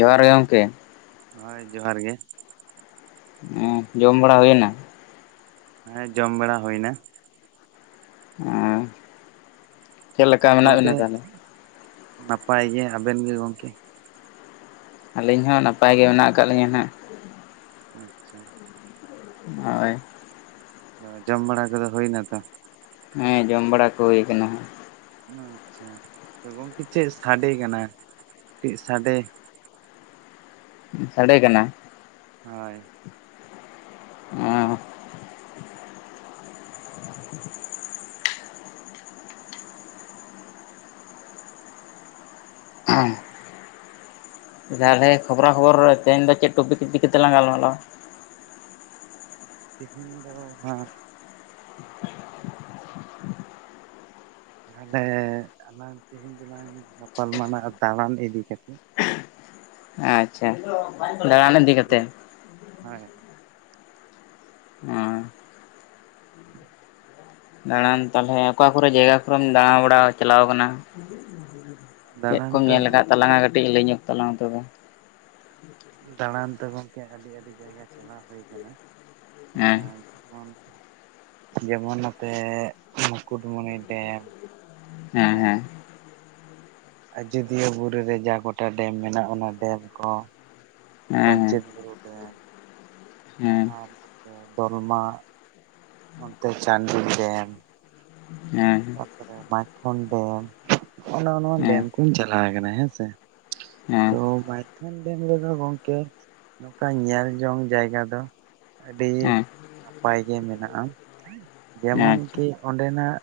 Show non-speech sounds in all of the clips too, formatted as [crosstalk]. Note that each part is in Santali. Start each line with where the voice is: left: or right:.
left: ᱡᱚᱦᱟᱨ ᱜᱮ ᱜᱚᱝᱹᱠᱮ
right: ᱦᱳᱭ ᱡᱚᱦᱟᱨ ᱜᱮ
left: ᱩᱸ ᱡᱚᱢ ᱵᱟᱹᱲᱟ ᱦᱩᱭᱹᱱᱟ
right: ᱦᱮᱸ ᱡᱚᱢ ᱵᱟᱲᱟ ᱦᱩᱭ ᱱᱟ
left: ᱚᱸ
right: ᱜᱚᱝᱹᱠᱮ ᱱᱟᱯᱟᱭ ᱜᱮ ᱟᱵᱮᱱ ᱜᱮ ᱜᱚᱝᱹᱠᱮ
left: ᱟᱹᱞᱤᱧ ᱦᱚᱸ ᱱᱟᱯᱟᱭ ᱜᱮ ᱢᱮᱱᱟᱜ ᱟᱠᱟᱫ ᱞᱤᱧᱟᱹ ᱱᱟᱦᱟᱜ
right: ᱟᱪᱪᱷᱟ
left: ᱦᱳᱭ
right: ᱡᱚᱢ ᱵᱟᱲᱟ ᱠᱚᱫᱚ ᱦᱩᱭᱱᱟ ᱛᱚ ᱾
left: ᱦᱮᱸ ᱡᱚᱢ ᱵᱟᱲᱟ ᱠᱚ ᱦᱩᱭ ᱟᱠᱟᱱᱟ
right: ᱟᱪᱪᱷᱟ ᱛᱚ ᱜᱚᱝᱠᱮ ᱪᱮᱫ ᱥᱟᱰᱮ ᱠᱟᱱᱟ ᱾ ᱪᱮᱫ ᱥᱟᱰᱮ
left: ᱥᱟᱰᱮ ᱠᱟᱱᱟ ᱾
right: ᱦᱳᱭ
left: ᱮᱸᱜ ᱦᱮᱸ ᱛᱟᱦᱚᱞᱮ ᱠᱷᱚᱵᱽᱨᱟ ᱠᱷᱚᱵᱚᱨ ᱛᱮᱦᱮᱧ ᱫᱚ ᱪᱮᱫ ᱴᱚᱯᱤᱠ ᱤᱫᱤ ᱠᱟᱹᱛᱮᱞᱟᱝ ᱜᱟᱞᱢᱟᱨᱟᱣᱟ?
right: ᱛᱮᱦᱤᱧ ᱫᱚ ᱦᱟᱸ ᱛᱟᱦᱚᱞᱮ ᱟᱞᱟᱝ ᱛᱮᱦᱮᱧ ᱫᱚᱞᱟᱝ ᱜᱟᱯᱟᱞᱢᱟᱨᱟᱣ ᱫᱟᱬᱟᱱ ᱤᱫᱤ ᱠᱟᱛᱮᱫ,
left: ᱟᱪᱪᱷᱟ ᱫᱟᱬᱟᱱ ᱤᱫᱤ ᱠᱟᱛᱮ,
right: ᱦᱳᱭ ᱦᱳᱭ
left: ᱦᱚᱸ ᱫᱟᱬᱟᱱ ᱛᱟᱦᱚᱞᱮ ᱚᱠᱟ ᱠᱚᱨᱮ ᱡᱟᱭᱜᱟ ᱠᱚᱨᱮᱢ ᱫᱟᱬᱟ ᱵᱟᱲᱟ ᱪᱟᱞᱟᱣ ᱠᱟᱱᱟ? ᱪᱮᱫ
right: ᱫᱟᱬᱟᱱ
left: ᱠᱚᱢ
right: ᱛᱚ
left: ᱧᱮᱞ ᱟᱠᱟᱫ
right: ᱜᱚᱝᱠᱮ
left: ᱛᱟᱞᱟᱝᱟ ᱠᱟᱹᱴᱤᱡ ᱞᱟᱹᱭ ᱧᱚᱜ ᱛᱟᱞᱟᱝ ᱢᱮ ᱛᱚᱵᱮ,
right: ᱫᱟᱬᱟᱱ ᱫᱚ ᱜᱚᱝᱠᱮ ᱟᱹᱰᱤ ᱟᱹᱰᱤ ᱡᱟᱭᱜᱟ ᱪᱟᱞᱟᱣ ᱦᱩᱭ ᱠᱟᱱᱟ
left: ᱦᱮᱸ
right: ᱟᱨ ᱡᱮᱢᱚᱱ ᱱᱚᱛᱮ ᱢᱩᱠᱩᱴᱢᱚᱱᱤ ᱰᱮᱢ,
left: ᱦᱮᱸ ᱦᱮᱸ
right: ᱟᱡᱫᱤᱭᱟᱹ ᱵᱩᱨᱩᱨᱮ ᱡᱟ ᱜᱚᱴᱟ ᱰᱮᱢ ᱢᱮᱱᱟᱜᱼᱟ ᱚᱱᱟ ᱰᱮᱢ ᱠᱚ,
left: ᱦᱮᱸ
right: ᱯᱟᱱᱧᱪᱮᱫ ᱵᱩᱨᱩ ᱵᱮᱢ
left: ᱦᱮᱸ
right: ᱟᱨ ᱱᱚᱛᱮ ᱫᱚᱞᱢᱟᱜ ᱱᱚᱛᱮ ᱪᱟᱸᱱᱰᱤᱞ ᱰᱮᱢ
left: ᱦᱮᱸ
right: ᱛᱟᱨᱯᱚᱨᱮ ᱢᱟᱭᱛᱷᱚᱱ ᱰᱮᱢ ᱱᱚᱜ ᱱᱚᱣᱟ
left: ᱦᱮᱸ ᱦᱮᱸ
right: ᱰᱮᱢ ᱠᱩᱧ ᱪᱟᱞᱟᱣ ᱠᱟᱱᱟ ᱦᱮᱸᱥᱮ,
left: ᱦᱮᱸ
right: ᱛᱚ ᱢᱟᱭᱛᱷᱚᱱ ᱰᱮᱢ ᱨᱮᱫᱚ ᱜᱚᱝᱠᱮ, ᱱᱚᱝᱠᱟ ᱧᱮᱞ ᱡᱚᱝ ᱡᱟᱭᱜᱟ ᱫᱚ ᱟᱹᱰᱤ
left: ᱦᱮᱸ
right: ᱱᱟᱯᱟᱭ ᱜᱮ ᱢᱮᱱᱟᱜ-ᱟ ᱡᱮᱢᱚᱱ
left: ᱟᱪᱪᱷᱟ
right: ᱠᱤ ᱚᱸᱰᱮᱱᱟᱜ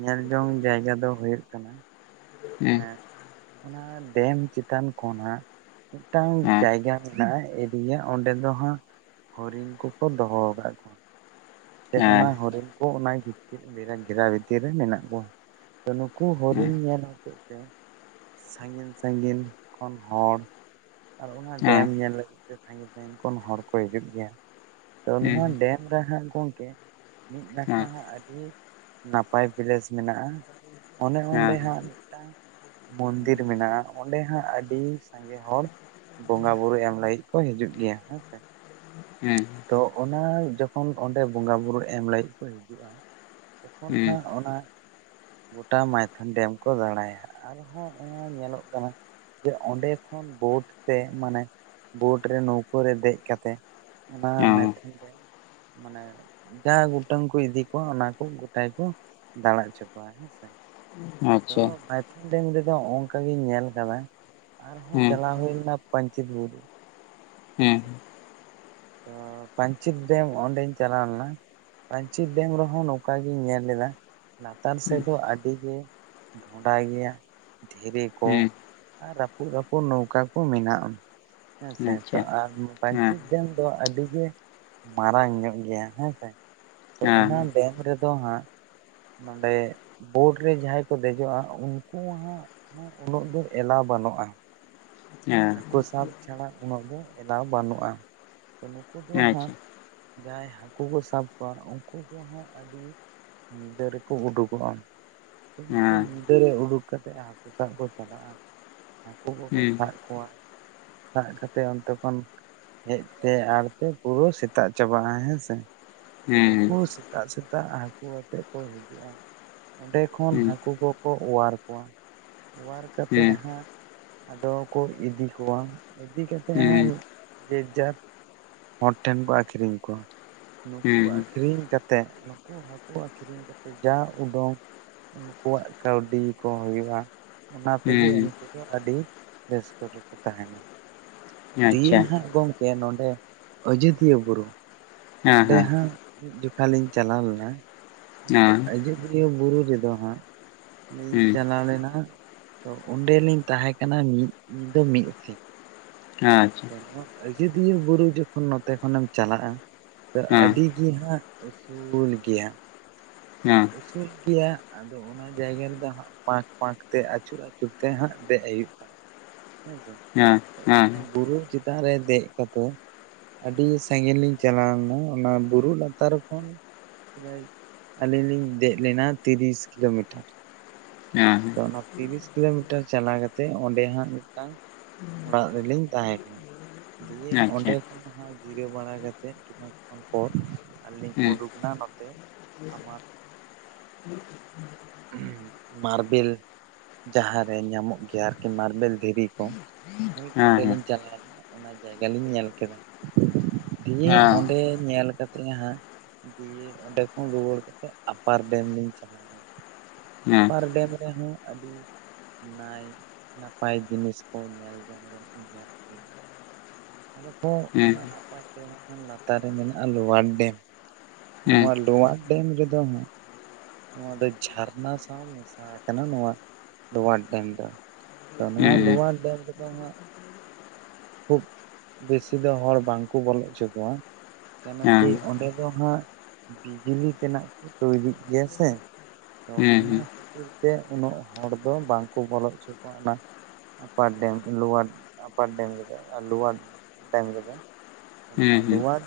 right: ᱧᱮᱞ ᱡᱚᱝ ᱡᱟᱭᱜᱟ ᱫᱚ ᱦᱩᱭᱩᱜ ᱠᱟᱱᱟ ᱾ ᱮ ᱚᱱᱟ ᱰᱮᱢ ᱪᱮᱛᱟᱱ ᱠᱷᱚᱱᱟᱜ ᱢᱤᱫᱴᱟᱝ ᱡᱟᱭᱜᱟ ᱢᱮᱱᱟᱜ-ᱟ ᱾ ᱮᱨᱤᱭᱟ ᱚᱸᱰᱮ ᱫᱚ ᱦᱟᱸᱜ ᱦᱚᱨᱤᱱ ᱠᱚᱠᱚ ᱫᱚᱦᱚ ᱟᱠᱟᱫ ᱠᱚᱣᱟ ᱾ ᱥᱮ ᱚᱱᱟ ᱦᱚᱨᱤᱱ ᱠᱚ ᱚᱱᱟ ᱵᱷᱤᱛᱤᱨ ᱜᱷᱮᱨᱟ ᱵᱷᱤᱛᱤᱨ ᱨᱮ ᱢᱮᱱᱟᱜ ᱠᱚᱣᱟ ᱾ ᱛᱚ ᱱᱩᱠᱩ ᱦᱚᱨᱤᱱ ᱧᱮᱞ ᱦᱚᱛᱮᱫ ᱛᱮ ᱥᱟᱺᱜᱤᱧ ᱥᱟᱺᱜᱤᱧ ᱠᱷᱚᱱ ᱦᱚᱲ ᱟᱨ ᱚᱱᱟ ᱰᱮᱢ ᱧᱮᱞ ᱞᱟᱹᱜᱤᱫ ᱛᱮ ᱥᱟᱺᱜᱤᱧ ᱥᱟᱺᱜᱤᱧ ᱠᱷᱚᱱ ᱦᱚᱲ ᱠᱚ ᱦᱤᱡᱩᱜ ᱜᱮᱭᱟ ᱛᱚ ᱱᱚᱣᱟ ᱰᱮᱢ ᱾ ᱢᱤᱨᱟᱦᱟᱸᱫ ᱠᱩᱱᱫ ᱛᱮ ᱢᱤᱫ ᱱᱟᱠᱷᱟ ᱦᱚᱸ ᱟᱹᱰᱤ ᱱᱟᱯᱟᱭ ᱯᱮᱞᱮᱥ ᱢᱮᱱᱟᱜ-ᱟ ᱾ ᱚᱱᱮ ᱚᱸᱰᱮ ᱦᱟᱸᱜ ᱢᱤᱫᱴᱟᱝ ᱢᱚᱱᱫᱤᱨ ᱢᱮᱱᱟᱜᱼᱟ ᱚᱸᱰᱮ ᱦᱟᱸᱜ ᱟᱹᱰᱤ ᱥᱟᱸᱜᱮ ᱦᱚᱲ ᱵᱚᱸᱜᱟ ᱵᱩᱨᱩ ᱮᱢ ᱞᱟᱹᱜᱤᱫ ᱠᱚ ᱦᱤᱡᱩᱜ ᱜᱮᱭᱟ ᱦᱮᱸᱥᱮ,
left: ᱦᱮᱸ
right: ᱛᱚ ᱚᱱᱟ ᱡᱚᱠᱷᱚᱱ ᱚᱸᱰᱮ ᱵᱚᱸᱜᱟ ᱵᱩᱨᱩ ᱮᱢ ᱞᱟᱹᱜᱤᱫ ᱠᱚ ᱦᱤᱡᱩᱜᱼᱟ ᱾ ᱛᱚᱠᱷᱚᱱ ᱦᱟᱸᱜ ᱚᱱᱟ ᱜᱚᱴᱟ ᱢᱟᱭᱛᱷᱚᱱ ᱰᱮᱢ ᱠᱚ ᱫᱟᱬᱟᱭᱟᱜ-ᱟ ᱾ ᱟᱨᱦᱚᱸ ᱚᱱᱟ ᱧᱮᱞᱚᱜ ᱠᱟᱱᱟ ᱡᱮ ᱚᱸᱰᱮ ᱠᱷᱚᱱ ᱵᱳᱴ ᱛᱮ ᱢᱟᱱᱮ ᱵᱳᱰ ᱨᱮ ᱱᱟᱹᱣᱠᱟᱹ ᱨᱮ ᱫᱮᱡ ᱠᱟ ᱠᱟᱛᱮᱫ ᱚᱱᱟ ᱢᱟᱭᱛᱷᱚᱱ ᱰᱮ ᱢᱟᱱᱮ ᱡᱟ ᱜᱚᱴᱟᱹᱱ ᱠᱚ ᱤᱫᱤ ᱠᱚᱣᱟ ᱚᱱᱟ ᱠᱚ ᱜᱚᱴᱟᱭ ᱛᱮ ᱫᱟᱬᱟ ᱦᱚᱪᱚ ᱠᱚᱣᱟ ᱦᱮᱸ ᱥᱮ ᱛᱚ ᱢᱟᱭᱛᱷᱚᱱ ᱰᱮᱢ ᱨᱮᱫᱚ ᱚᱱᱠᱟ ᱜᱤᱧ ᱧᱮᱞ ᱠᱟᱫᱟ ᱟᱨᱦᱚᱸ ᱪᱟᱞᱟᱣ ᱦᱳᱭ ᱞᱮᱱᱟ ᱯᱟᱧᱪᱤᱛ ᱵᱩᱨᱩ ᱟᱪᱪᱷᱟ ᱛᱚ ᱯᱟᱧᱪᱤᱛ ᱰᱮᱢ ᱚᱸᱰᱮᱧ ᱪᱟᱞᱟᱣ ᱞᱮᱱᱟ ᱯᱟᱧᱪᱤᱛ ᱰᱮᱢ ᱨᱮᱦᱚᱸ ᱱᱚᱝᱠᱟ ᱜᱤᱧ ᱧᱮᱞ ᱞᱮᱫᱟ ᱞᱟᱛᱟᱨ ᱥᱮᱫ ᱫᱚ ᱟᱹᱰᱤ ᱜᱮ ᱰᱷᱚᱸᱰᱟ ᱜᱮᱭᱟ ᱫᱷᱤᱨᱤ ᱠᱚ ᱟᱨ ᱨᱟᱹᱯᱩᱫ ᱨᱟᱹᱯᱩᱫ ᱱᱚᱣᱠᱟ ᱠᱚ ᱢᱮᱱᱟᱜᱼᱟ ᱦᱮᱸ ᱥᱮ ᱟᱨ ᱯᱟᱧᱪᱤᱛ ᱰᱮᱢ ᱫᱚ ᱟᱹᱰᱤ ᱜᱮ ᱢᱟᱨᱟᱝ ᱧᱚᱜ ᱜᱮᱭᱟ ᱦᱮᱸ ᱥᱮ ᱛᱚ ᱚᱱᱟ ᱰᱮᱢ ᱨᱮᱫᱚ ᱦᱟᱸᱜ ᱱᱚᱸᱰᱮ ᱵᱳᱴ ᱨᱮ ᱡᱟᱦᱟᱸᱭ ᱠᱚ ᱫᱮᱡᱚᱜᱼᱟ ᱩᱱᱠᱩ ᱦᱟᱸᱜ ᱩᱱᱟᱹᱜ ᱫᱚ ᱮᱞᱟ ᱵᱟᱹᱱᱩᱜᱼᱟ
left: ᱦᱮᱸ
right: ᱦᱟᱹᱠᱩ ᱥᱟᱵ ᱪᱷᱟᱲᱟ ᱩᱱᱟᱹᱜ ᱫᱚ ᱮᱞᱟᱣ ᱵᱟᱹᱱᱩᱜ-ᱟ ᱛᱚ ᱱᱩᱠᱩ ᱫᱚ ᱦᱟᱸᱜ ᱡᱟᱦᱟᱸᱭ ᱦᱟᱹᱠᱩ ᱠᱚ ᱥᱟᱵ ᱠᱚᱣᱟ ᱩᱱᱠᱩ ᱠᱚᱦᱚᱸ ᱟᱹᱰᱤ ᱧᱤᱫᱟᱹ ᱨᱮᱠᱚ ᱳᱰᱳᱠᱚᱜᱟᱢ ᱛᱚ ᱩᱱᱠᱩ ᱧᱤᱫᱟᱹ ᱨᱮ ᱩᱰᱩᱠ ᱠᱟᱛᱮᱫ ᱦᱟᱠᱳ ᱥᱟᱵ ᱠᱚ ᱪᱟᱞᱟᱜᱼᱟ ᱦᱟᱠᱳ ᱠᱚᱠᱚ ᱥᱟᱜ ᱠᱚᱣᱟ ᱥᱟᱵ ᱠᱟᱛᱮᱫ ᱚᱱᱛᱮ ᱠᱷᱚᱱ ᱦᱮᱡ ᱛᱮ ᱟᱲᱛᱮ ᱯᱩᱨᱟᱹ ᱥᱮᱛᱟᱜ ᱪᱟᱵᱟᱜᱼᱟ ᱦᱮᱸ ᱥᱮ ᱱᱩᱠᱩ ᱥᱮᱛᱟᱜ ᱥᱮᱛᱟᱜ ᱦᱟᱠᱳ ᱟᱛᱮᱜ ᱠᱚ ᱦᱤᱡᱩᱜᱼᱟ ᱚᱸᱰᱮ ᱠᱷᱚᱱ ᱦᱟᱠᱳ ᱠᱚ ᱠᱚ ᱚᱣᱟᱨ ᱠᱚᱣᱟ ᱚᱣᱟᱨ ᱠᱟᱛᱮᱜ ᱦᱟᱸᱜ ᱟᱫᱚ ᱠᱚ ᱤᱫᱤ ᱠᱚᱣᱟ ᱤᱫᱤ ᱠᱟᱛᱮ ᱦᱟᱸᱜ ᱡᱮᱡ ᱡᱟᱨ ᱦᱚᱲ ᱴᱷᱮᱱ ᱠᱚ ᱟᱹᱠᱤᱧ ᱠᱚᱣᱟ ᱱᱩᱠᱩ ᱟᱠᱷᱨᱤᱧ ᱠᱟᱛᱮᱫ ᱩᱱᱠᱩ ᱦᱟᱠᱳ ᱟᱠᱨᱤᱧ ᱠᱟᱛᱮ ᱡᱟ ᱩᱰᱩᱝ ᱩᱱᱠᱩᱣᱟᱜ ᱠᱟᱹᱣᱰᱤ ᱠᱚ ᱦᱳᱭᱳᱜᱼᱟ ᱚᱱᱟ ᱛᱮᱜᱮ ᱩᱱᱠᱩ ᱫᱚ ᱟᱹᱰᱤ ᱵᱮᱥ ᱠᱚᱨᱮ ᱠᱚ ᱛᱟᱦᱮᱱᱟ ᱫᱤᱭᱮ ᱦᱟᱸᱜ ᱜᱚᱢᱠᱮ ᱱᱚᱰᱮ ᱟᱡᱳᱫᱤᱭᱟᱹ ᱵᱩᱨᱩ ᱚᱸᱰᱮ ᱦᱟᱸᱜ ᱢᱤᱫ ᱡᱚᱠᱷᱟ ᱞᱤᱧ ᱪᱟᱞᱟᱣ ᱞᱮᱱᱟ ᱚᱱᱟ ᱟᱡᱚᱫᱤᱭᱟᱹ ᱵᱩᱨᱩ ᱨᱮᱫᱚ ᱦᱟᱸᱜ ᱞᱤᱧ ᱪᱟᱞᱟᱣ ᱞᱮᱱᱟ ᱦᱟᱸᱜ ᱛᱚ ᱚᱸᱰᱮᱞᱤᱧ ᱛᱟᱦᱮᱸ ᱠᱟᱱᱟ ᱢᱤᱫ ᱧᱤᱫᱟᱹ ᱢᱤᱫ ᱥᱤᱧ
left: ᱟᱪᱪᱷᱟ
right: ᱛᱚ ᱱᱚᱣᱟ ᱟᱡᱚᱫᱤᱭᱟᱹ ᱵᱩᱨᱩ ᱡᱚᱠᱷᱚᱱ ᱱᱚᱛᱮ ᱠᱷᱚᱱᱮᱢ ᱪᱟᱞᱟᱜᱼᱟ ᱛᱚ ᱟᱹᱰᱤ ᱜᱮ ᱦᱟᱸᱜ ᱩᱥᱩᱞ ᱜᱮᱭᱟ ᱩᱥᱩᱞ ᱜᱮᱭᱟ ᱟᱫᱚ ᱚᱱᱟ ᱡᱟᱭᱜᱟ ᱨᱮᱫᱚ ᱦᱟᱸᱜ ᱯᱟᱸᱠ ᱯᱟᱸᱠ ᱛᱮ ᱟᱹᱪᱩᱨ ᱟᱹᱪᱩᱨ ᱛᱮ ᱦᱟᱸᱜ ᱫᱮᱜ ᱦᱩᱭᱩᱜ ᱛᱟᱢᱟ ᱦᱮᱸ ᱥᱮ
left: ᱦᱮᱸ-ᱦᱮᱸ
right: ᱵᱩᱨᱩ ᱪᱮᱛᱟᱱ ᱨᱮ ᱫᱮᱡ ᱠᱟᱛᱮ ᱟᱹᱰᱤ ᱥᱟᱺᱜᱤᱧ ᱞᱤᱧ ᱪᱟᱞᱟᱣᱱᱟ ᱚᱱᱟ ᱵᱩᱨᱩ ᱞᱟᱛᱟᱨ ᱠᱷᱚᱱ ᱟᱹᱞᱤᱧ ᱞᱤᱧ ᱫᱮᱡ ᱞᱮᱱᱟ ᱛᱤᱨᱤᱥ ᱠᱤᱞᱳᱢᱤᱴᱟᱨ
left: ᱦᱮᱸ
right: ᱛᱚ ᱚᱱᱟ ᱛᱤᱨᱤᱥ ᱠᱤᱞᱳᱢᱤᱴᱟᱨ ᱪᱟᱞᱟᱣ ᱠᱟᱛᱮ ᱚᱸᱰᱮ ᱦᱟᱸᱜ ᱢᱤᱫᱴᱟᱝ ᱚᱲᱟᱜ ᱨᱮᱞᱤᱧ ᱛᱟᱦᱮᱸ ᱠᱟᱱᱟ ᱫᱤᱭᱮ ᱚᱸᱰᱮ [unintelligible] ᱦᱟᱸᱜ ᱡᱤᱨᱟᱹᱣ ᱵᱟᱲᱟ ᱠᱟᱛᱮᱫ ᱠᱷᱟᱱᱮᱠ ᱠᱷᱚᱱ ᱯᱚᱨ ᱟᱨ ᱞᱤᱧ ᱩᱰᱩᱠᱱᱟ ᱱᱚᱛᱮ ᱟᱢᱟᱜ
left: [inaudible] [inaudible]
right: ᱢᱟᱨᱵᱮᱞ ᱡᱟᱦᱟᱸ ᱨᱮ ᱧᱟᱢᱚᱜ ᱜᱮᱭᱟ ᱟᱨᱠᱤ ᱢᱟᱨᱵᱮᱞ ᱫᱷᱤᱨᱤ ᱠᱚ ᱦᱳᱭ ᱚᱸᱰᱮᱞᱤᱧ ᱪᱟᱞᱟᱣ ᱞᱮᱱᱟ᱾ ᱚᱱᱟ ᱡᱟᱭᱜᱟ ᱞᱤᱧ ᱧᱮᱞ ᱠᱮᱫᱟ, ᱫᱤᱭᱮ ᱚᱸᱰᱮ ᱧᱮᱞ ᱠᱟᱛᱮ ᱦᱟᱸᱜ ᱫᱤᱭᱮ ᱚᱸᱰᱮ ᱠᱷᱚᱱ ᱨᱩᱭᱟᱹᱲ ᱠᱟᱛᱮᱫ ᱟᱯᱟᱨ ᱰᱮᱢ ᱞᱤᱧ ᱪᱟᱞᱟᱣᱱᱟ ᱟᱯᱟᱨ ᱰᱮᱢ ᱨᱮᱦᱚᱸ ᱟᱹᱰᱤ ᱱᱟᱭ ᱱᱟᱯᱟᱭ ᱡᱤᱱᱤᱥ ᱠᱚ ᱧᱮᱞ ᱡᱚᱝ ᱨᱮᱱᱟᱜ ᱤᱧ ᱧᱮᱞ ᱠᱮᱫᱟ ᱟᱨᱦᱚᱸ ᱚᱱᱟ ᱟᱯᱟᱨ ᱰᱮᱢ ᱠᱷᱚᱱ ᱞᱟᱛᱟᱨ ᱨᱮ ᱢᱮᱱᱟᱜᱼᱟ ᱞᱳᱣᱟᱨ ᱰᱮᱢ ᱱᱚᱣᱟ ᱞᱳᱣᱟᱨ ᱰᱮᱢ ᱨᱮᱫᱚ ᱦᱟᱸᱜ ᱱᱚᱣᱟ ᱫᱚ ᱡᱷᱟᱨᱱᱟ ᱥᱟᱶ ᱢᱮᱥᱟ ᱠᱟᱱᱟ ᱱᱚᱣᱟ ᱞᱳᱣᱟᱨ ᱰᱮᱢ ᱫᱚ ᱛᱚ ᱱᱚᱣᱟ ᱞᱳᱣᱟᱨ ᱰᱮᱢ ᱨᱮᱫᱚ ᱦᱟᱸᱜ ᱠᱷᱩᱵ ᱵᱮᱥᱤ ᱫᱚ ᱦᱚᱲ ᱵᱟᱝ ᱠᱚ ᱵᱚᱞᱚ ᱚᱪᱚ ᱠᱚᱣᱟ ᱠᱮᱱᱚ ᱠᱤ ᱚᱸᱰᱮ ᱫᱚ ᱦᱟᱸᱜ ᱵᱤᱡᱽᱞᱤ ᱛᱮᱱᱟᱜ ᱠᱚ ᱛᱳᱭᱨᱤᱜ ᱜᱤᱭᱟ ᱥᱮ? ᱛᱚ ᱚᱱᱟ ᱠᱷᱟᱹᱛᱤᱨ ᱛᱮ ᱩᱱᱟᱹᱜ ᱦᱚᱲ ᱫᱚ ᱵᱟᱝᱠᱚ ᱵᱚᱞᱚ ᱚᱪᱚ ᱠᱚᱣᱟ ᱚᱱᱟ ᱼᱼ ᱟᱯᱟᱨ ᱰᱮᱢ ᱞᱩᱣᱟᱰ ᱟᱯᱟᱨ ᱰᱮᱢ ᱜᱮ ᱾ ᱞᱩᱣᱟᱰ ᱰᱮᱢ ᱨᱮᱫᱚ ᱱᱚᱣᱟ ᱞᱩᱣᱟᱰ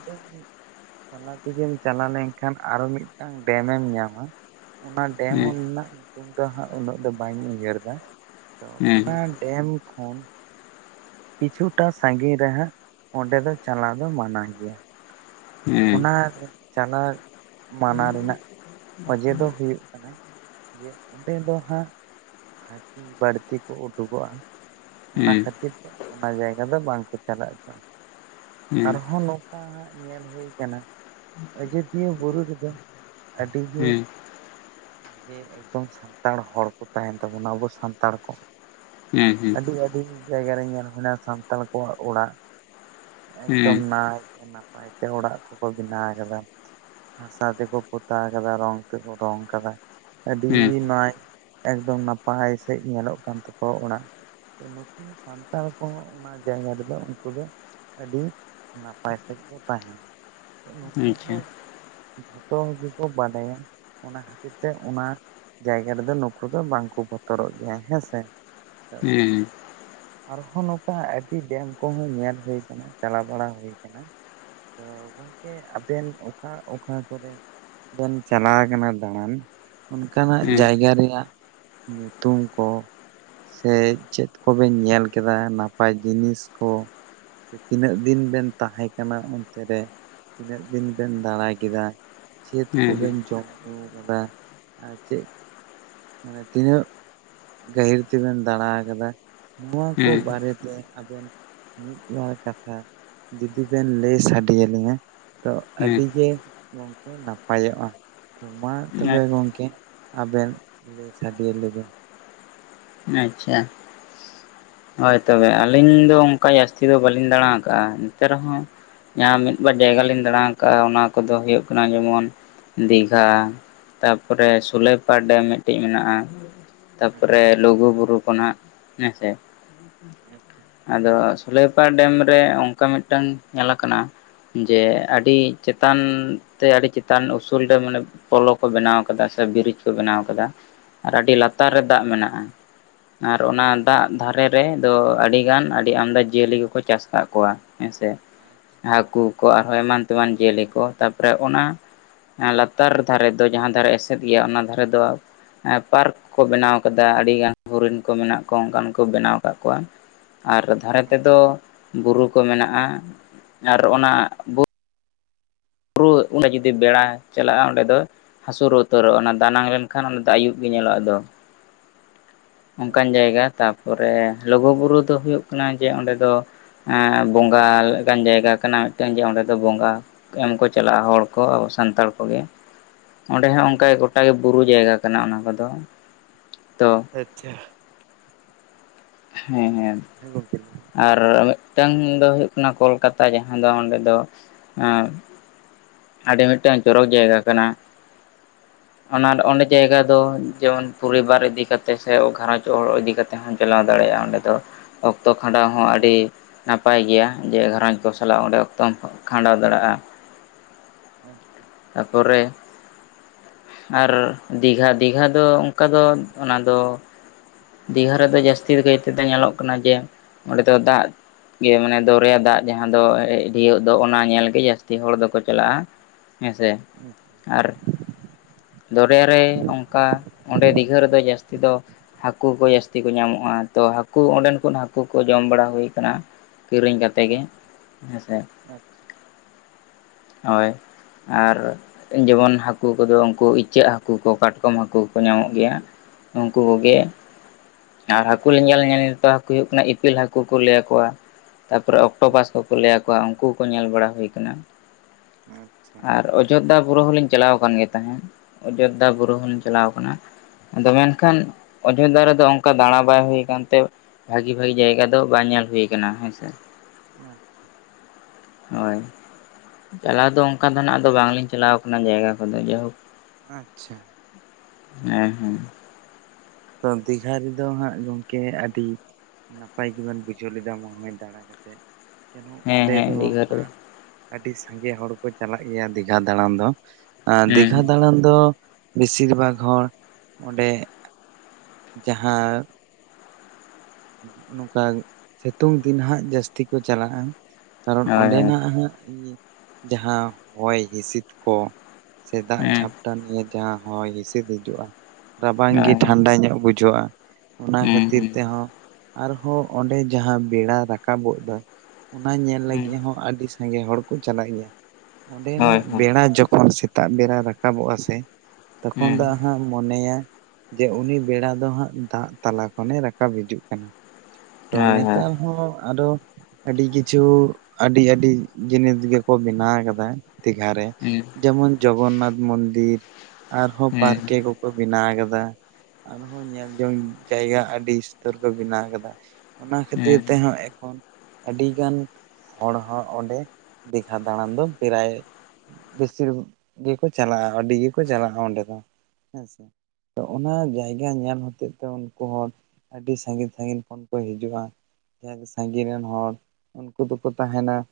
right: ᱼᱼ ᱛᱟᱞᱟ ᱛᱮᱜᱮᱢ ᱪᱟᱞᱟ ᱞᱮᱱᱠᱷᱟᱱ ᱟᱨ ᱢᱤᱫᱴᱟᱝ ᱰᱮᱢᱮᱢ ᱧᱟᱢᱟ ᱾ ᱚᱱᱟ ᱰᱮᱢ ᱨᱮᱱᱟᱜ ᱧᱩᱛᱩᱢ ᱫᱚ ᱦᱟᱸᱜ ᱩᱱᱟᱹᱜ ᱫᱚ ᱵᱟᱹᱧ ᱩᱭᱦᱟᱹᱨ ᱫᱟ ᱾ ᱛᱚ ᱚᱱᱟ ᱰᱮᱢ ᱠᱷᱚᱱ ᱼᱼ ᱠᱤᱪᱷᱩᱴᱟ ᱥᱟᱺᱜᱤᱧ ᱨᱮᱦᱟᱸᱜ ᱚᱸᱰᱮ ᱫᱚ ᱪᱟᱞᱟ ᱫᱚ ᱢᱟᱱᱟ ᱜᱮᱭᱟ ᱾ ᱚᱱᱟ ᱪᱟᱞᱟ ᱢᱟᱱᱟ ᱨᱮᱱᱟᱜ ᱚᱡᱮ ᱫᱚ ᱦᱩᱭᱩᱜ ᱠᱟᱱᱟ ᱼᱼ ᱡᱮ ᱚᱸᱰᱮ ᱫᱚ ᱦᱟᱸᱜ ᱼᱼ ᱦᱟᱹᱛᱤ ᱵᱟᱹᱲᱛᱤ ᱠᱚ ᱩᱰᱩᱠᱚᱜᱼᱟ ᱚᱱᱟ ᱠᱷᱟᱹᱛᱤᱨ ᱾ ᱚᱱᱟ ᱡᱟᱭᱜᱟ ᱫᱚ ᱵᱟᱝ ᱠᱚ ᱪᱟᱞᱟ ᱚᱪᱚᱜ-ᱟ ᱾ ᱟᱨᱦᱚᱸ ᱱᱚᱠᱟ ᱦᱟᱸᱜ ᱧᱮᱞ ᱦᱩᱭᱩ ᱠᱟᱱᱟ ᱼᱼ ᱟᱡᱟᱫᱷᱤᱭᱟᱹ ᱵᱩᱨᱩ ᱨᱮᱫᱚ ᱼᱼ ᱟᱹᱰᱤ ᱜᱮ ᱥᱟᱸᱜᱮ ᱮᱠᱫᱚᱢ ᱥᱟᱱᱛᱟᱲ ᱦᱚᱲ ᱠᱚ ᱛᱟᱦᱮᱸᱱᱟ ᱾ ᱛᱟᱵᱚᱱᱟ ᱟᱵᱚ ᱥᱟᱱᱛᱟᱲ ᱠᱚ ᱾ ᱟᱹᱰᱤ ᱟᱹᱰᱤ ᱡᱟᱭᱜᱟ ᱨᱮ ᱧᱮᱞ ᱦᱩᱭᱱᱟ ᱥᱟᱱᱛᱟᱲ ᱠᱚᱣᱟᱜ ᱚᱲᱟᱜ ᱾ ᱮᱠᱫᱚᱢ ᱱᱟᱭᱛᱮ ᱱᱟᱯᱟᱭ ᱛᱮ ᱚᱲᱟᱜ ᱠᱚᱠᱚ ᱵᱮᱱᱟ ᱟᱠᱟᱫᱟ ᱾ ᱦᱟᱥᱟ ᱛᱮᱠᱚ ᱯᱚᱛᱟ ᱟᱠᱟᱫᱟ ᱨᱚᱝ ᱛᱮᱠᱚ ᱨᱚᱝ ᱠᱟᱫᱟ ᱾ ᱟᱹᱰᱤ ᱱᱟᱭ ᱥᱮ ᱮᱠᱫᱚᱢ ᱱᱟᱯᱟᱭ ᱥᱟᱹᱦᱤᱡ ᱧᱮᱞᱚᱜ ᱠᱟᱱ ᱛᱟᱠᱚᱣᱟ ᱚᱲᱟᱜ ᱾ ᱛᱚ ᱱᱩᱠᱩ ᱥᱟᱱᱛᱟᱲ ᱠᱚᱦᱚᱸ ᱚᱱᱟ ᱡᱟᱭᱜᱟ ᱨᱮᱫᱚ ᱩᱱᱠᱩ ᱫᱚ ᱟᱹᱰᱤ ᱼᱼ ᱱᱟᱯᱟᱭ ᱛᱮᱜᱮ ᱠᱚ ᱛᱟᱦᱮᱱᱟ ᱛᱚ ᱱᱩᱠᱩ ᱦᱚᱲ ᱫᱚ ᱼᱼ ᱡᱷᱚᱛᱚ ᱜᱮᱠᱚ ᱵᱟᱰᱟᱭᱟ ᱼᱼ ᱚᱱᱟ ᱠᱷᱟᱹᱛᱤᱨ ᱛᱮ ᱚᱱᱟ ᱡᱟᱭᱜᱟ ᱨᱮᱫᱚ ᱱᱩᱠᱩ ᱫᱚ ᱵᱟᱝᱠᱚ ᱼᱼ ᱵᱚᱛᱚᱨᱚᱜ ᱜᱮᱭᱟ ᱦᱮᱸ ᱥᱮ ᱛᱚ ᱼᱼ ᱟᱨᱦᱚᱸ ᱱᱚᱠᱟ ᱟᱹᱰᱤ ᱰᱮᱢ ᱠᱚᱦᱚᱸ ᱧᱮᱞ ᱦᱩᱭ ᱠᱟᱱᱟ ᱪᱟᱞᱟ ᱵᱟᱲᱟ ᱦᱩᱭᱩ ᱠᱟᱱᱟ ᱾ ᱛᱚ ᱜᱚᱝᱠᱮ ᱟᱵᱮᱱ ᱚᱠᱟ ᱚᱠᱟ ᱠᱚᱨᱮ ᱼᱼ ᱵᱮᱱ ᱪᱟᱞᱟ ᱟᱠᱟᱱᱟ ᱫᱟᱬᱟᱱ ᱚᱱᱠᱟᱱᱟᱜ ᱡᱟᱭᱜᱟ ᱨᱮᱭᱟᱜ ᱼᱼ ᱧᱩᱛᱩᱢ ᱠᱚ ᱼᱼ ᱥᱮ ᱪᱮᱫ ᱠᱚᱵᱮᱱ ᱧᱮᱞ ᱠᱮᱫᱟ ᱱᱟᱯᱟᱭ ᱡᱤᱱᱤᱥ ᱠᱚ ᱼᱼ ᱥᱮ ᱛᱤᱱᱟᱹᱜ ᱫᱤᱱ ᱵᱮᱱ ᱛᱟᱦᱮᱸ ᱠᱟᱱᱟ ᱚᱱᱛᱮ ᱨᱮ? ᱛᱤᱱᱟᱹᱜ ᱫᱤᱱ ᱵᱮᱱ ᱫᱟᱬᱟ ᱠᱮᱫᱟ? ᱪᱮᱫ ᱠᱚᱵᱮᱱ ᱡᱚᱢ ᱧᱩ ᱠᱟᱫᱟ ᱟᱨ ᱪᱮᱫ ᱼᱼ ᱢᱟᱱᱮ ᱛᱤᱱᱟᱹᱜ ᱜᱟᱹᱦᱤᱨ ᱛᱮᱵᱮᱱ ᱫᱟᱬᱟ ᱟᱠᱟᱫᱟ ᱱᱚᱣᱟ ᱠᱚ ᱵᱟᱨᱮ ᱼᱼ ᱛᱮ ᱟᱵᱮᱱ ᱢᱤᱫ ᱵᱟᱨ ᱠᱟᱛᱷᱟ ᱡᱩᱫᱤ ᱵᱮᱱ ᱞᱟᱹᱭ ᱥᱟᱰᱮ ᱟᱹᱞᱤᱧᱟ ᱼᱼ ᱛᱚ ᱟᱹᱰᱤ ᱜᱮ [unintelligible] ᱜᱮ ᱱᱟᱯᱟᱭᱚᱜᱼᱟ ᱛᱚ ᱢᱟ ᱛᱚᱵᱮ ᱜᱚᱝᱠᱮ ᱟᱵᱮᱱ ᱞᱟᱹᱭ ᱥᱟᱰᱮ ᱟᱞᱮᱵᱮᱱ ᱾
left: ᱟᱪᱪᱷᱟ ᱾ ᱦᱳᱭ ᱛᱚᱵᱮ ᱟᱹᱞᱤᱧ ᱫᱚ ᱚᱱᱠᱟ ᱡᱟᱹᱥᱛᱤ ᱫᱚ ᱵᱟᱹᱞᱤᱧ ᱫᱟᱬᱟ ᱟᱠᱟᱜᱼᱟ ᱮᱱᱛᱮ ᱨᱮᱦᱚᱸ ᱼᱼ ᱡᱟᱦᱟᱸ ᱢᱤᱫ ᱵᱟᱨ ᱡᱟᱭᱜᱟ ᱞᱤᱧ ᱫᱟᱬᱟ ᱟᱠᱟᱜᱼᱟ ᱚᱱᱟ ᱠᱚᱫᱚ ᱦᱩᱭᱩᱜ ᱠᱟᱱᱟ ᱡᱮᱢᱚᱱ ᱫᱤᱜᱷᱟ ᱾ ᱛᱟᱯᱚᱨᱮ ᱥᱳᱞᱮᱯᱟ ᱰᱮᱢ ᱢᱤᱫᱴᱮᱡ ᱢᱮᱱᱟᱜᱼᱟ ᱾ ᱛᱟᱯᱚᱨᱮ
right: ᱟᱪᱪᱷᱟ
left: ᱞᱩᱜᱩᱼᱵᱩᱨᱩ ᱠᱷᱚᱱᱟᱜ ᱦᱮᱸᱥᱮ ᱾
right: ᱟᱪᱪᱷᱟ ᱾
left: ᱟᱫᱚ ᱥᱳᱞᱮᱯᱟ ᱰᱮᱢ ᱨᱮ ᱚᱱᱠᱟ ᱢᱤᱫᱴᱟᱝ ᱧᱮᱞ ᱟᱠᱟᱱᱟ ᱼᱼ ᱡᱮ ᱟᱹᱰᱤ ᱪᱮᱛᱟᱱ ᱛᱮ ᱟᱹᱰᱤ ᱪᱮᱛᱟᱱ ᱩᱥᱩᱞ ᱨᱮ ᱢᱟᱱᱮ ᱼᱼ ᱯᱚᱞᱚ ᱠᱚ ᱵᱮᱱᱟᱣ ᱟᱠᱟᱫᱟ ᱥᱮ ᱵᱨᱤᱡᱽ ᱠᱚ ᱵᱮᱱᱟᱣ ᱟᱠᱟᱫᱟ ᱟᱨ ᱟᱹᱰᱤ ᱞᱟᱛᱟᱨ
right: ᱟᱪᱪᱷᱟ
left: ᱨᱮ ᱫᱟᱜ ᱢᱮᱱᱟᱜᱼᱟ ᱾ ᱟᱨ ᱚᱱᱟ
right: ᱟᱪᱪᱷᱟ
left: ᱫᱟᱜ ᱫᱷᱟᱨᱮ ᱨᱮᱫᱚ ᱟᱹᱰᱤ ᱜᱟᱱ ᱟᱹᱰᱤ ᱟᱢᱫᱟ ᱡᱤᱭᱟᱹᱞᱤ ᱠᱚᱠᱚ ᱪᱟᱥ ᱠᱟᱜ ᱠᱚᱣᱟ ᱾ ᱦᱮᱸᱥᱮ
right: ᱟᱪᱪᱷᱟ
left: ᱦᱟᱹᱠᱩ ᱠᱚ ᱟᱨᱦᱚᱸ ᱮᱢᱟᱱ ᱛᱮᱢᱟᱱ ᱡᱤᱭᱟᱹᱞᱤ ᱠᱚ ᱛᱟᱨᱯᱚᱨᱮ ᱚᱱᱟ ᱞᱟᱛᱟᱨ ᱫᱷᱟᱨᱮ ᱫᱚ ᱡᱟᱦᱟᱸ ᱫᱷᱟᱨᱮ ᱮᱥᱮᱫ ᱜᱮᱭᱟ ᱚᱱᱟ ᱫᱷᱟᱨᱮ ᱫᱚ ᱯᱟᱨᱠ ᱠᱚ ᱵᱮᱱᱟᱣ ᱟᱠᱟᱫᱟ ᱟᱹᱰᱤ ᱜᱟᱱ ᱦᱚᱨᱤᱱ ᱠᱚ ᱢᱮᱱᱟᱜ ᱠᱚᱣᱟ ᱚᱱᱠᱟᱱ ᱠᱚ ᱵᱮᱱᱟᱣ ᱟᱠᱟᱫ ᱠᱚᱣᱟ ᱟᱨ ᱫᱷᱟᱨᱮ ᱛᱮᱫᱚ ᱵᱩᱨᱩ ᱠᱚ ᱢᱮᱱᱟᱜᱼᱟ ᱟᱨ ᱚᱱᱟ ᱵᱩ ᱯᱩᱨ ᱚᱸᱰᱮ ᱡᱩᱫᱤ ᱵᱮᱲᱟ ᱪᱟᱞᱟᱜᱼᱟ ᱚᱸᱰᱮ ᱫᱚ ᱦᱟᱹᱥᱩᱨ ᱩᱛᱟᱹᱨᱚᱜᱼᱟ ᱚᱱᱟ ᱫᱟᱱᱟᱝ ᱞᱮᱱᱠᱷᱟᱱ ᱚᱱᱟ ᱫᱚ ᱟᱹᱭᱩᱵᱽ ᱜᱮ ᱧᱮᱞᱚᱜᱼᱟ ᱟᱫᱚ ᱚᱱᱠᱟᱱ
right: ᱟᱪᱪᱷᱟ
left: ᱡᱟᱭᱜᱟ ᱛᱟᱯᱚᱨᱮ ᱞᱩᱜᱩᱼᱵᱩᱨᱩ ᱫᱚ ᱦᱩᱭᱩᱜ ᱠᱟᱱᱟ ᱡᱮ ᱚᱸᱰᱮ ᱫᱚ ᱮᱸᱻ ᱵᱚᱸᱜᱟ ᱞᱮᱠᱟᱱ ᱡᱟᱭᱜᱟ ᱠᱟᱱᱟ ᱢᱤᱫᱴᱟᱝ ᱡᱮ ᱚᱸᱰᱮ ᱫᱚ ᱵᱚᱸᱜᱟ ᱮᱢ ᱠᱚ ᱪᱟᱞᱟᱜᱼᱟ ᱦᱚᱲ ᱠᱚ ᱟᱵᱚ ᱥᱟᱱᱛᱟᱲ ᱠᱚ ᱜᱮ ᱚᱸᱰᱮ ᱦᱚᱸ
right: ᱟᱪᱪᱷᱟ
left: ᱚᱱᱠᱟ ᱜᱮ ᱜᱚᱴᱟ ᱜᱮ ᱵᱩᱨᱩ ᱡᱟᱭᱜᱟ ᱠᱟᱱᱟ ᱚᱱᱟ ᱠᱚ ᱫᱚ ᱛᱚ
right: ᱟᱪᱪᱷᱟ ᱾
left: ᱦᱮᱸ ᱦᱮᱸ ᱾
right: ᱦᱮᱸ ᱜᱚᱝᱠᱮ ᱾
left: ᱟᱨ ᱢᱤᱫᱴᱟᱝ ᱫᱚ ᱦᱩᱭᱩᱜ ᱠᱟᱱᱟ ᱠᱚᱞᱠᱟᱛᱟ ᱡᱟᱦᱟᱸ ᱫᱚ ᱚᱸᱰᱮ ᱫᱚ ᱟᱹᱰᱤ ᱢᱤᱫᱴᱟᱱ ᱪᱚᱨᱚᱠ ᱡᱟᱭᱜᱟ ᱠᱟᱱᱟ ᱚᱱᱟ ᱚᱸᱰᱮ ᱡᱟᱭᱜᱟ ᱫᱚ ᱡᱮᱢᱚᱱ ᱯᱚᱨᱤᱵᱟᱨ ᱤᱫᱤ ᱠᱟᱛᱮ ᱥᱮ ᱜᱷᱟᱨᱚᱸᱡᱽ ᱦᱚᱲ ᱤᱫᱤ ᱛᱮᱦᱚᱸᱢ ᱪᱟᱞᱟᱣ ᱫᱟᱲᱮᱭᱟᱜᱼᱟ ᱚᱸᱰᱮ ᱫᱚ ᱚᱠᱛᱚ ᱠᱷᱟᱸᱰᱟᱣ ᱦᱚᱸ ᱟᱹᱰᱤ
right: ᱟᱪᱪᱷᱟ
left: ᱱᱟᱯ ᱱᱟᱯᱟᱭ ᱜᱮᱭᱟ ᱡᱮ ᱜᱷᱟᱨᱚᱸᱡᱽ ᱠᱚ ᱥᱟᱞᱟᱜ ᱚᱸᱰᱮ ᱚᱠᱛᱚᱢ ᱠᱷᱟᱸᱰᱟᱣ ᱫᱟᱲᱮᱭᱟᱜᱼᱟ
right: ᱟᱪᱪᱷᱟ
left: ᱛᱟᱯᱚᱨᱮ ᱟᱨ ᱫᱤᱜᱷᱟ ᱫᱤᱜᱷᱟ ᱫᱚ ᱚᱱᱠᱟ ᱫᱚ ᱚᱱᱟ ᱫᱚ ᱫᱤᱜᱷᱟ ᱨᱮᱫᱚ ᱡᱟᱹᱥᱛᱤ ᱠᱟᱭ ᱛᱮ ᱧᱮᱞᱚᱜ ᱠᱟᱱᱟ ᱡᱮ ᱚᱸᱰᱮ ᱫᱚ ᱫᱟᱜ ᱜᱮ ᱢᱟᱱᱮ ᱫᱚᱨᱭᱟ ᱫᱟᱜ ᱡᱟᱦᱟᱸ ᱫᱚ ᱤᱭᱟᱜ ᱫᱚ ᱚᱱᱟ ᱧᱮᱞ ᱜᱮ ᱡᱟᱹᱥᱛᱤ ᱦᱚᱲ ᱫᱚ ᱠᱚ ᱪᱟᱞᱟᱜᱼᱟ᱾ ᱦᱮᱸᱥᱮ ᱟᱨ ᱫᱚᱨᱭᱟ ᱨᱮ ᱚᱱᱠᱟ ᱚᱸᱰᱮ ᱫᱤᱜᱷᱟᱹ ᱨᱮᱫᱚ ᱡᱟᱹᱥᱛᱤ ᱫᱚ ᱦᱟᱹᱠᱩ ᱠᱚ ᱡᱟᱹᱥᱛᱤ ᱠᱚ ᱧᱟᱢᱚᱜᱼᱟ ᱛᱚ ᱦᱟᱹᱠᱩ ᱚᱸᱰᱮᱱ ᱠᱚ ᱦᱟᱹᱠᱩ ᱠᱚ ᱡᱚᱢ ᱵᱟᱲᱟ ᱦᱩᱭ ᱟᱠᱟᱱᱟ ᱠᱤᱨᱤᱧ ᱠᱟᱛᱮ ᱛᱮᱜᱮ
right: ᱟᱪᱪᱷᱟ
left: ᱦᱮᱸᱥᱮ
right: ᱟᱪᱪᱷᱟ
left: ᱦᱳᱭ ᱟᱨ ᱡᱮᱢᱚᱱ ᱦᱟᱹᱠᱩ ᱠᱚᱫᱚ ᱩᱱᱠᱩ ᱤᱪᱟᱹᱜ ᱦᱟᱹᱠᱩ ᱠᱚ ᱠᱟᱴᱠᱚᱢ ᱦᱟᱹᱠᱩ ᱠᱚ ᱧᱟᱢᱚᱜ ᱜᱮᱭᱟ ᱩᱱᱠᱩ ᱠᱚ ᱜᱮ ᱟᱨ ᱦᱟᱹᱠᱩ ᱞᱮ ᱧᱮᱞ ᱧᱮᱞ ᱛᱮ ᱦᱟᱹᱠᱩᱭᱚᱜ ᱠᱟᱱᱟ ᱤᱯᱤᱞ ᱦᱟᱹᱠᱩ ᱠᱚ ᱞᱟᱹᱭ ᱠᱚᱣᱟ ᱛᱟᱯᱚᱨᱮ
right: ᱦᱩᱸ
left: ᱚᱠᱴᱳᱯᱟᱥ ᱞᱟᱹᱭ ᱟᱠᱚᱣᱟ ᱩᱱᱠᱩ ᱦᱚᱸ ᱠᱚ ᱧᱮᱞ ᱵᱟᱲᱟ ᱦᱩᱭ ᱟᱠᱟᱱᱟ
right: ᱟᱪᱪᱷᱟ
left: ᱟᱨ ᱚᱡᱳᱫᱽᱫᱷᱟ ᱵᱩᱨᱩ ᱦᱚᱞᱤᱧ ᱪᱟᱞᱟᱣ ᱟᱠᱟᱱ ᱜᱮ ᱛᱟᱦᱮᱸᱫ ᱚᱡᱳᱫᱽᱫᱷᱟ ᱵᱩᱨᱩ ᱦᱚᱞᱤᱧ ᱪᱟᱞᱟᱣ ᱟᱠᱟᱱᱟ᱾ ᱟᱫᱚ ᱢᱮᱱᱠᱷᱟᱱ ᱚᱡᱳᱫᱽᱫᱷᱟ ᱨᱮᱫᱚ ᱚᱱᱠᱟ ᱫᱟᱸᱲᱟ ᱵᱟᱭ ᱦᱩᱭ ᱟᱠᱟᱱ ᱛᱮ ᱵᱷᱟᱹᱜᱤ ᱵᱷᱟᱹᱜᱤ ᱡᱟᱭᱜᱟ ᱫᱚ ᱵᱟᱝ ᱧᱮᱞ ᱦᱩᱭ ᱟᱠᱟᱱᱟ ᱦᱮᱸᱥᱮ
right: ᱟᱪᱪᱷᱟ
left: ᱦᱳᱭ ᱪᱟᱞᱟᱣ ᱫᱚ ᱚᱱᱠᱟ ᱫᱚ ᱱᱷᱟᱜ ᱫᱚ ᱵᱟᱝᱞᱤᱧ ᱪᱟᱞᱟᱣ ᱠᱟᱱᱟ ᱡᱟᱭᱜᱟ ᱠᱚᱫᱚ ᱡᱟᱭᱦᱳᱠ
right: ᱟᱸᱪᱪᱷᱟ
left: ᱦᱮᱸ ᱦᱩᱸ
right: ᱛᱚ ᱫᱤᱜᱷᱟ ᱨᱮ ᱫᱚ ᱦᱟᱸᱜ ᱜᱚᱝᱠᱮ ᱟᱹᱰᱤ ᱱᱟᱯᱟᱭ ᱜᱮᱵᱚᱱ ᱵᱩᱡᱷᱟᱹᱣ ᱞᱮᱫᱟ ᱢᱚᱱᱮ ᱫᱟᱲᱟᱸ ᱠᱟᱛᱮᱫ ᱡᱮᱱᱚ
left: ᱦᱮᱸ
right: ᱚᱸᱰᱮ
left: ᱦᱮᱸ
right: ᱫᱚ
left: ᱫᱤᱜᱷᱟ ᱨᱮᱫᱚ
right: ᱦᱟᱸᱜ ᱟᱹᱰᱤ ᱥᱟᱸᱜᱮ ᱦᱚᱲ ᱠᱚ ᱪᱟᱞᱟᱜ ᱜᱮᱭᱟ ᱫᱤᱜᱷᱟ ᱫᱟᱲᱟᱱ ᱫᱚ ᱫᱤᱜᱷᱟ
left: ᱦᱮᱸ
right: ᱫᱟᱲᱟᱱ ᱫᱚ ᱵᱤᱥᱤᱨ ᱵᱷᱟᱜᱽ ᱦᱚᱲ ᱚᱸᱰᱮ ᱡᱟᱦᱟᱸ ᱱᱚᱝᱠᱟ ᱥᱤᱛᱩᱝ ᱫᱤᱱ ᱦᱟᱸᱜ ᱡᱟᱹᱥᱛᱤ ᱠᱚ ᱪᱟᱞᱟᱜᱼᱟ ᱠᱟᱨᱚᱱ
left: ᱦᱮᱸ ᱦᱳᱭ ᱦᱳᱭ
right: ᱚᱸᱰᱮᱱᱟᱜ ᱦᱟᱸᱜ ᱡᱟᱦᱟᱸ ᱦᱚᱭ ᱦᱤᱸᱥᱤᱫ ᱠᱚ ᱥᱮ ᱫᱟᱜ
left: ᱦᱮᱸ
right: ᱡᱷᱟᱯᱴᱟ ᱱᱤᱭᱮ ᱡᱟᱦᱟᱸ ᱦᱚᱭ ᱦᱤᱸᱥᱤᱫ ᱦᱤᱡᱩᱜᱼᱟ᱾ ᱨᱟᱵᱟᱝ ᱜᱮ
left: ᱦᱳᱭ ᱦᱳᱭ
right: ᱴᱷᱟᱱᱰᱟ ᱧᱚᱜ ᱵᱩᱡᱷᱟᱹᱜᱼᱟ ᱚᱱᱟ
left: ᱦᱮᱸ
right: ᱠᱷᱟᱹᱛᱤᱨ
left: ᱦᱮᱸ
right: ᱛᱮᱦᱚᱸ ᱟᱨᱦᱚᱸ ᱚᱸᱰᱮ ᱡᱟᱦᱟᱸ ᱵᱮᱲᱟ ᱨᱟᱠᱟᱵᱚᱜ ᱫᱚᱭ ᱚᱱᱟ ᱧᱮᱞ
left: ᱦᱮᱸ
right: ᱞᱟᱹᱜᱤᱫ ᱦᱚᱸ ᱟᱹᱰᱤ ᱥᱟ ᱥᱟᱸᱜᱮ ᱦᱚᱲ ᱠᱚ ᱪᱟᱞᱟᱜ ᱜᱮᱭᱟ
left: ᱦᱳᱭ
right: ᱚᱸᱰᱮᱱᱟᱜ
left: ᱦᱳᱭ
right: ᱵᱮᱲᱟ ᱡᱚᱠᱷᱚᱱ ᱥᱤᱛ ᱥᱮᱛᱟᱜ ᱵᱮᱨᱟᱭ ᱨᱟᱠᱟᱵᱚᱜᱼᱟ ᱥᱮ ᱛᱚᱠᱷᱚᱱ
left: ᱦᱮᱸ
right: ᱫᱚ ᱦᱟᱸᱜ ᱢᱚᱱᱮᱭᱟ ᱡᱮ ᱩᱱᱤ ᱵᱮᱲᱟ ᱫᱚ ᱦᱟᱸᱜ ᱫᱟᱜ ᱛᱟᱞᱟ ᱠᱷᱚᱱᱮ ᱨᱟᱠᱟᱵᱽ ᱦᱤᱡᱩᱜ ᱠᱟᱱᱟ। ᱛᱚ
left: ᱦᱳᱭ ᱦᱳᱭ
right: ᱱᱮᱛᱟᱨ ᱦᱚᱸ ᱟᱨᱚ ᱟᱹᱰᱤ ᱠᱤᱪᱷᱩ ᱟᱹᱰᱤ ᱟᱹᱰᱤ ᱡᱤᱱᱤᱥ ᱜᱮᱠᱚ ᱵᱮᱱᱟᱣ ᱟᱠᱟᱫᱟ ᱫᱤᱜᱷᱟ ᱨᱮ।
left: ᱦᱮᱸ
right: ᱡᱮᱢᱚᱱ ᱡᱚᱜᱚᱱᱱᱟᱛᱷ ᱢᱚᱱᱫᱤᱨ ᱟᱨᱦᱚᱸ
left: ᱦᱮᱸ
right: ᱯᱟᱨᱠᱮ ᱠᱚ ᱵᱮᱱᱟᱣ ᱟᱠᱟᱫᱟ ᱟᱨᱦᱚᱸ ᱧᱮᱞ ᱡᱚᱝ ᱡᱟᱭᱜᱟ ᱟᱹᱰᱤ ᱤᱥᱛᱚᱨ ᱠᱚ ᱵᱮᱱᱟᱣ ᱟᱠᱟᱫᱟ। ᱚᱱᱟ ᱠᱷᱟᱹᱛᱤᱨ
left: ᱦᱮᱸ
right: ᱛᱮᱦᱚᱸ ᱮᱠᱷᱚᱱ ᱟᱹᱰᱤᱜᱟᱱ ᱦᱚᱲ ᱦᱚᱸ ᱚᱸᱰᱮ ᱫᱤᱜᱷᱟ ᱫᱟᱬᱟᱱ ᱫᱚ ᱯᱮᱨᱟᱭ ᱵᱤᱥᱤ ᱜᱮᱠᱚ ᱪᱟᱞᱟᱜᱼᱟ, ᱟᱹᱰᱤ ᱜᱮᱠᱚ ᱪᱟᱞᱟᱜᱼᱟ ᱚᱸᱰᱮ ᱫᱚ ᱦᱮᱸ ᱥᱮ। ᱛᱚ ᱚᱱᱟ ᱡᱟᱭᱜᱟ ᱧᱮᱞ ᱦᱚᱛᱮ ᱛᱮ ᱩᱱᱠᱩ ᱦᱚᱲ ᱟᱹᱰᱤ ᱥᱟᱺᱜᱤᱧ ᱥᱟᱺᱜᱤᱧ ᱠᱷᱚᱱ ᱠᱚ ᱦᱤᱡᱩᱜᱼᱟ ᱡᱟᱦᱟᱸ ᱥᱟᱺᱜᱤᱧ ᱨᱤᱱ ᱦᱚᱲ ᱩᱱᱠᱩ ᱫᱚᱠᱚ ᱛᱟᱦᱮᱸᱱᱟ᱾